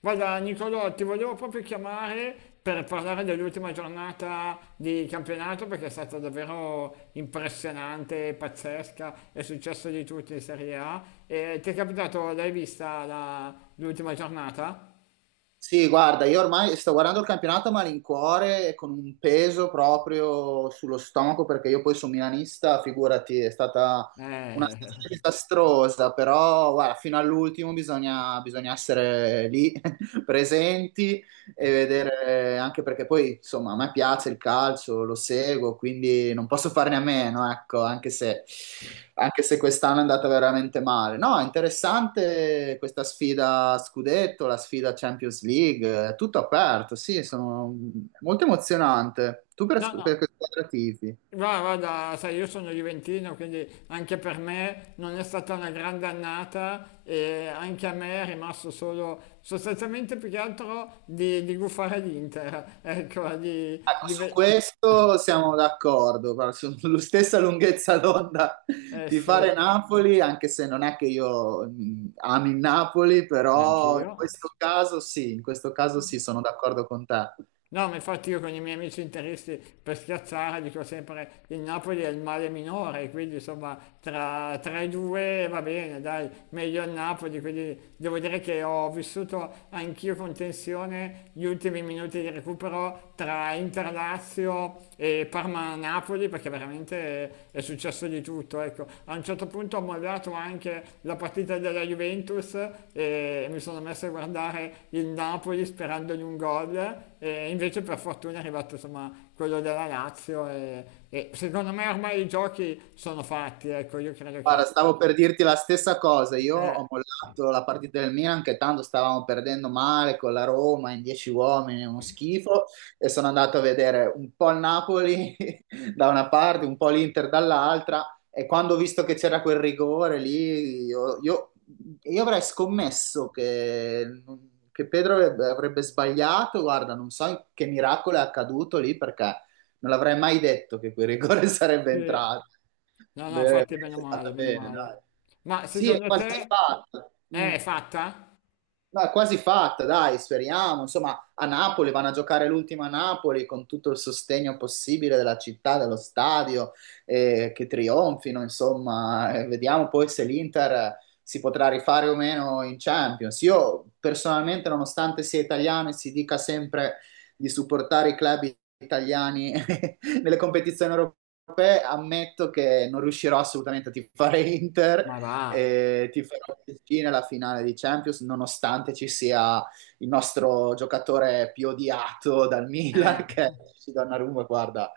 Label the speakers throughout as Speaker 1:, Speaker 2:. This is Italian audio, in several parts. Speaker 1: Guarda, Nicolò, ti volevo proprio chiamare per parlare dell'ultima giornata di campionato perché è stata davvero impressionante, pazzesca, è successo di tutto in Serie A. E ti è capitato, l'ultima giornata?
Speaker 2: Sì, guarda, io ormai sto guardando il campionato a malincuore e con un peso proprio sullo stomaco perché io poi sono milanista, figurati, è stata una
Speaker 1: Eh.
Speaker 2: stagione disastrosa, però guarda, fino all'ultimo bisogna essere lì presenti e vedere anche perché poi, insomma, a me piace il calcio, lo seguo, quindi non posso farne a meno, ecco, anche se quest'anno è andata veramente male. No, è interessante questa sfida a scudetto, la sfida Champions League, è tutto aperto, sì, sono molto emozionante. Tu
Speaker 1: No, no.
Speaker 2: per che squadra tifi?
Speaker 1: Guarda, guarda, sai, io sono Juventino, quindi anche per me non è stata una grande annata e anche a me è rimasto solo sostanzialmente più che altro di gufare l'Inter, ecco,
Speaker 2: Ecco, su questo siamo d'accordo, guarda, sulla stessa lunghezza d'onda
Speaker 1: Eh
Speaker 2: di fare
Speaker 1: sì,
Speaker 2: Napoli, anche se non è che io ami il Napoli, però in
Speaker 1: neanch'io.
Speaker 2: questo caso sì, in questo caso sì, sono d'accordo con te.
Speaker 1: No, ma infatti io con i miei amici interisti per schiazzare dico sempre il Napoli è il male minore, quindi insomma tra i due va bene, dai, meglio il Napoli, quindi devo dire che ho vissuto anch'io con tensione gli ultimi minuti di recupero tra Interlazio e Parma-Napoli, sì, perché veramente è successo di tutto, ecco. A un certo punto ho mollato anche la partita della Juventus e mi sono messo a guardare il Napoli sperando in un gol e invece per fortuna è arrivato insomma quello della Lazio e secondo me ormai i giochi sono fatti, ecco, io credo
Speaker 2: Guarda,
Speaker 1: che...
Speaker 2: stavo per dirti la stessa cosa. Io
Speaker 1: eh,
Speaker 2: ho mollato la partita del Milan, che tanto stavamo perdendo male con la Roma in 10 uomini, uno schifo. E sono andato a vedere un po' il Napoli da una parte, un po' l'Inter dall'altra. E quando ho visto che c'era quel rigore lì, io avrei scommesso che Pedro avrebbe sbagliato. Guarda, non so che miracolo è accaduto lì perché non avrei mai detto che quel rigore sarebbe
Speaker 1: sì.
Speaker 2: entrato.
Speaker 1: No, no,
Speaker 2: Beh,
Speaker 1: infatti meno
Speaker 2: è
Speaker 1: male,
Speaker 2: stata
Speaker 1: meno
Speaker 2: bene,
Speaker 1: male.
Speaker 2: dai.
Speaker 1: Ma
Speaker 2: Sì, è
Speaker 1: secondo
Speaker 2: quasi
Speaker 1: te
Speaker 2: fatto.
Speaker 1: è fatta?
Speaker 2: No, è quasi fatta, dai, speriamo. Insomma, a Napoli vanno a giocare l'ultima a Napoli con tutto il sostegno possibile della città, dello stadio, che trionfino, insomma. Vediamo poi se l'Inter si potrà rifare o meno in Champions. Io personalmente, nonostante sia italiano e si dica sempre di supportare i club italiani nelle competizioni europee, ammetto che non riuscirò assolutamente a tifare Inter
Speaker 1: Ma va,
Speaker 2: e ti farò vicino alla finale di Champions, nonostante ci sia il nostro giocatore più odiato dal Milan,
Speaker 1: eh.
Speaker 2: che è Donnarumma, guarda,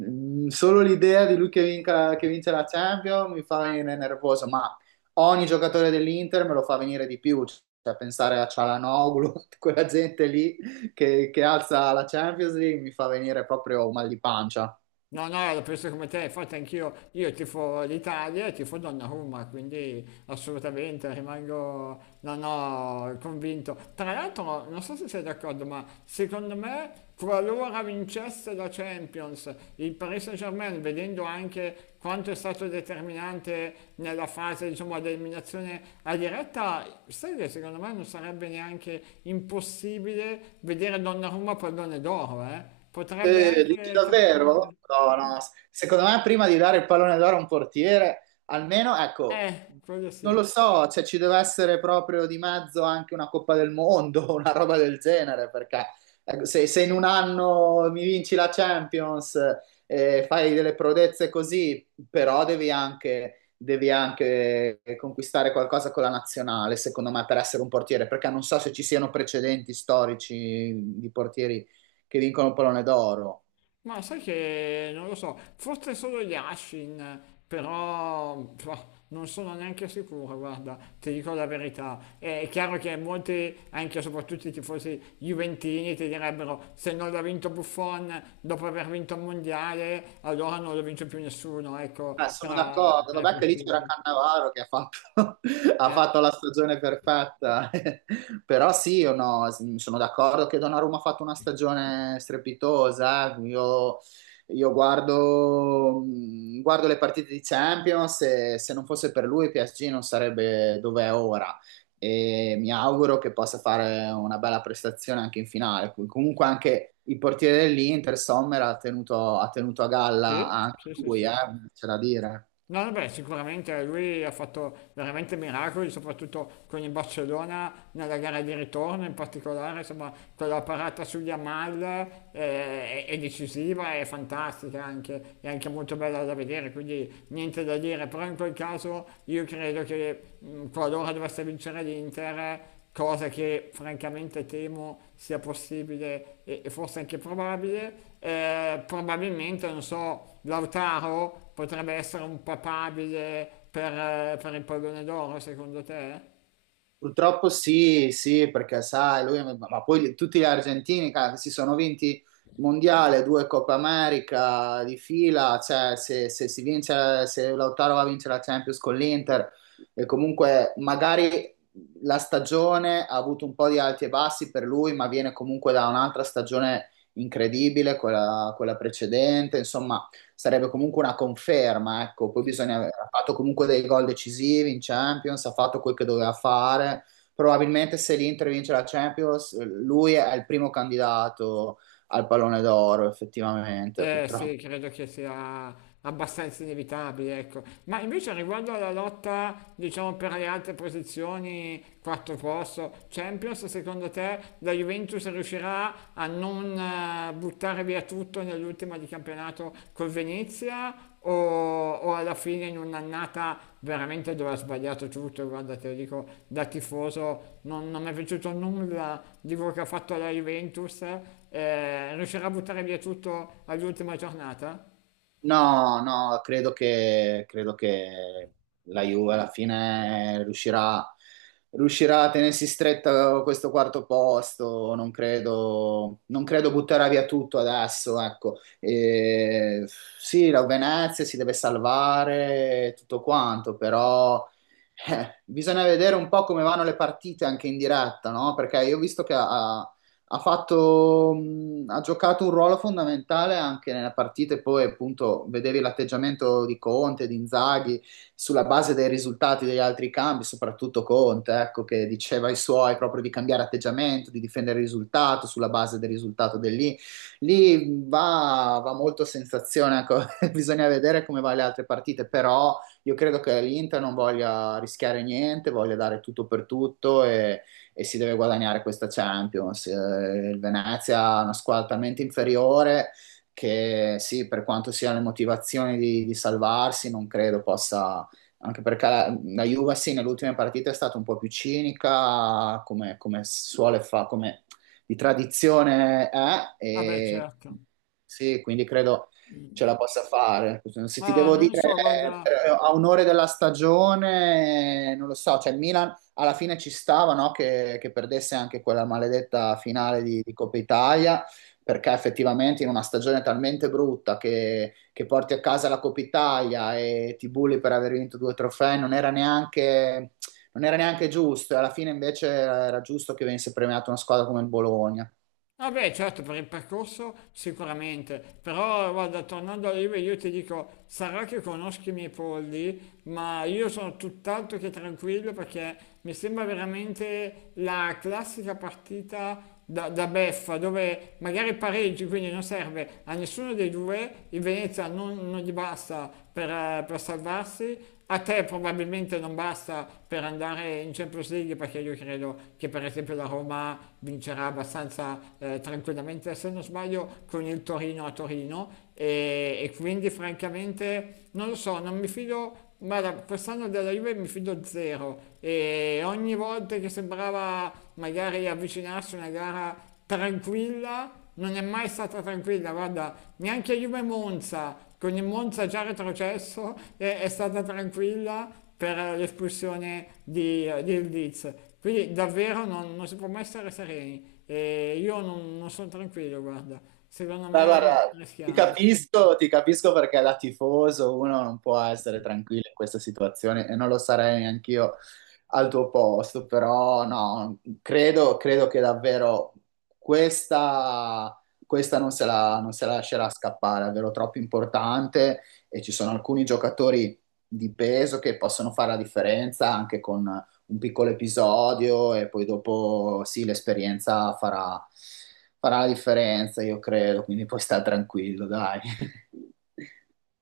Speaker 2: solo l'idea di lui che vince la Champions mi fa venire nervoso, ma ogni giocatore dell'Inter me lo fa venire di più, cioè pensare a Cialanoglu, quella gente lì che alza la Champions League mi fa venire proprio mal di pancia.
Speaker 1: No, no, la penso come te, infatti anch'io, io tifo l'Italia e tifo Donnarumma, quindi assolutamente rimango, no, no, convinto. Tra l'altro, non so se sei d'accordo, ma secondo me, qualora vincesse la Champions, il Paris Saint-Germain, vedendo anche quanto è stato determinante nella fase, diciamo, ad eliminazione a diretta, sai che secondo me non sarebbe neanche impossibile vedere Donnarumma pallone d'oro, eh? Potrebbe
Speaker 2: Dici
Speaker 1: anche
Speaker 2: davvero?
Speaker 1: capitare.
Speaker 2: No, no, secondo me prima di dare il pallone d'oro a un portiere, almeno, ecco,
Speaker 1: Quello
Speaker 2: non lo
Speaker 1: sì.
Speaker 2: so, cioè ci deve essere proprio di mezzo anche una Coppa del Mondo, una roba del genere, perché ecco, se in un anno mi vinci la Champions e fai delle prodezze così, però devi anche conquistare qualcosa con la nazionale, secondo me, per essere un portiere, perché non so se ci siano precedenti storici di portieri che vincono il pallone d'oro.
Speaker 1: Ma sai che non lo so, forse solo Yashin, però pff, non sono neanche sicuro, guarda, ti dico la verità. È chiaro che molti, anche e soprattutto i tifosi juventini, ti direbbero se non l'ha vinto Buffon dopo aver vinto il mondiale, allora non lo vince più nessuno, ecco,
Speaker 2: Sono
Speaker 1: tra,
Speaker 2: d'accordo,
Speaker 1: tra i
Speaker 2: vabbè che lì c'era
Speaker 1: portieri.
Speaker 2: Cannavaro che ha
Speaker 1: Eh,
Speaker 2: fatto la stagione perfetta, però sì, io no, s- sono d'accordo che Donnarumma ha fatto una stagione strepitosa, eh. Io guardo le partite di Champions e se non fosse per lui PSG non sarebbe dove è ora, e mi auguro che possa fare una bella prestazione anche in finale. Comunque anche il portiere dell'Inter, Sommer, ha tenuto a galla
Speaker 1: sì,
Speaker 2: anche
Speaker 1: sì, sì,
Speaker 2: lui,
Speaker 1: sì.
Speaker 2: c'è da dire.
Speaker 1: No, vabbè, sicuramente lui ha fatto veramente miracoli, soprattutto con il Barcellona nella gara di ritorno, in particolare, insomma, quella parata sugli Amal, è decisiva, è fantastica anche, è anche molto bella da vedere, quindi niente da dire, però in quel caso io credo che qualora dovesse vincere l'Inter, cosa che francamente temo sia possibile e forse anche probabile. Probabilmente, non so, Lautaro potrebbe essere un papabile per il pallone d'oro, secondo te?
Speaker 2: Purtroppo sì, sì, perché sai, lui, ma tutti gli argentini cara, che si sono vinti il mondiale, due Coppa America di fila, cioè se si vince, se Lautaro va a vincere la Champions con l'Inter e comunque magari la stagione ha avuto un po' di alti e bassi per lui, ma viene comunque da un'altra stagione incredibile, quella precedente, insomma sarebbe comunque una conferma, ecco, poi
Speaker 1: Sì,
Speaker 2: bisogna
Speaker 1: sì.
Speaker 2: aver ha fatto comunque dei gol decisivi in Champions, ha fatto quel che doveva fare, probabilmente se l'Inter vince la Champions, lui è il primo candidato al pallone d'oro, effettivamente,
Speaker 1: Eh
Speaker 2: purtroppo.
Speaker 1: sì, credo che sia abbastanza inevitabile, ecco. Ma invece riguardo alla lotta, diciamo, per le altre posizioni, quarto posto, Champions, secondo te la Juventus riuscirà a non, buttare via tutto nell'ultima di campionato col Venezia? O o alla fine in un'annata veramente dove ha sbagliato tutto, guarda, te lo dico da tifoso, non mi è piaciuto nulla di quello che ha fatto la Juventus, riuscirà a buttare via tutto all'ultima giornata?
Speaker 2: No, no, credo che la Juve alla fine riuscirà a tenersi stretta questo quarto posto. Non credo butterà via tutto adesso, ecco. E, sì, la Venezia si deve salvare, tutto quanto, però bisogna vedere un po' come vanno le partite anche in diretta, no? Perché io ho visto che a ha giocato un ruolo fondamentale anche nella partita e poi appunto vedevi l'atteggiamento di Conte, di Inzaghi, sulla base dei risultati degli altri cambi, soprattutto Conte, ecco, che diceva ai suoi proprio di cambiare atteggiamento, di difendere il risultato sulla base del risultato del lì. Lì va molto a sensazione, ecco, bisogna vedere come va le altre partite, però io credo che l'Inter non voglia rischiare niente, voglia dare tutto per tutto e si deve guadagnare questa Champions. Il Venezia è una squadra talmente inferiore che sì, per quanto siano le motivazioni di salvarsi, non credo possa, anche perché la Juve sì, nell'ultima partita è stata un po' più cinica, come suole fa, come di tradizione è,
Speaker 1: Vabbè
Speaker 2: e
Speaker 1: certo,
Speaker 2: sì, quindi credo ce la possa fare. Se ti
Speaker 1: ma
Speaker 2: devo
Speaker 1: non lo
Speaker 2: dire,
Speaker 1: so, guarda.
Speaker 2: a un'ora della stagione, non lo so, cioè il Milan alla fine ci stava, no, che perdesse anche quella maledetta finale di Coppa Italia, perché effettivamente in una stagione talmente brutta che porti a casa la Coppa Italia e ti bulli per aver vinto due trofei non era neanche giusto, e alla fine invece era giusto che venisse premiata una squadra come il Bologna.
Speaker 1: Vabbè, certo, per il percorso sicuramente, però guarda, tornando all'IVA io ti dico, sarà che conosco i miei polli, ma io sono tutt'altro che tranquillo perché mi sembra veramente la classica partita da beffa, dove magari pareggi, quindi non serve a nessuno dei due, il Venezia non gli basta per per salvarsi. A te probabilmente non basta per andare in Champions League perché io credo che per esempio la Roma vincerà abbastanza, tranquillamente, se non sbaglio, con il Torino a Torino e quindi francamente non lo so, non mi fido. Guarda, quest'anno della Juve mi fido zero e ogni volta che sembrava magari avvicinarsi a una gara tranquilla, non è mai stata tranquilla, guarda, neanche Juve Monza, con il Monza già retrocesso, è stata tranquilla per l'espulsione di Ildiz. Quindi davvero non si può mai stare sereni. E io non sono tranquillo, guarda. Secondo
Speaker 2: Ma
Speaker 1: me
Speaker 2: guarda,
Speaker 1: rischiamo.
Speaker 2: ti capisco perché da tifoso uno non può essere tranquillo in questa situazione e non lo sarei neanch'io al tuo posto, però no, credo che davvero questa, questa non se la, non se la lascerà scappare, è davvero troppo importante e ci sono alcuni giocatori di peso che possono fare la differenza anche con un piccolo episodio e poi dopo sì, farà la differenza, io credo, quindi puoi stare tranquillo, dai.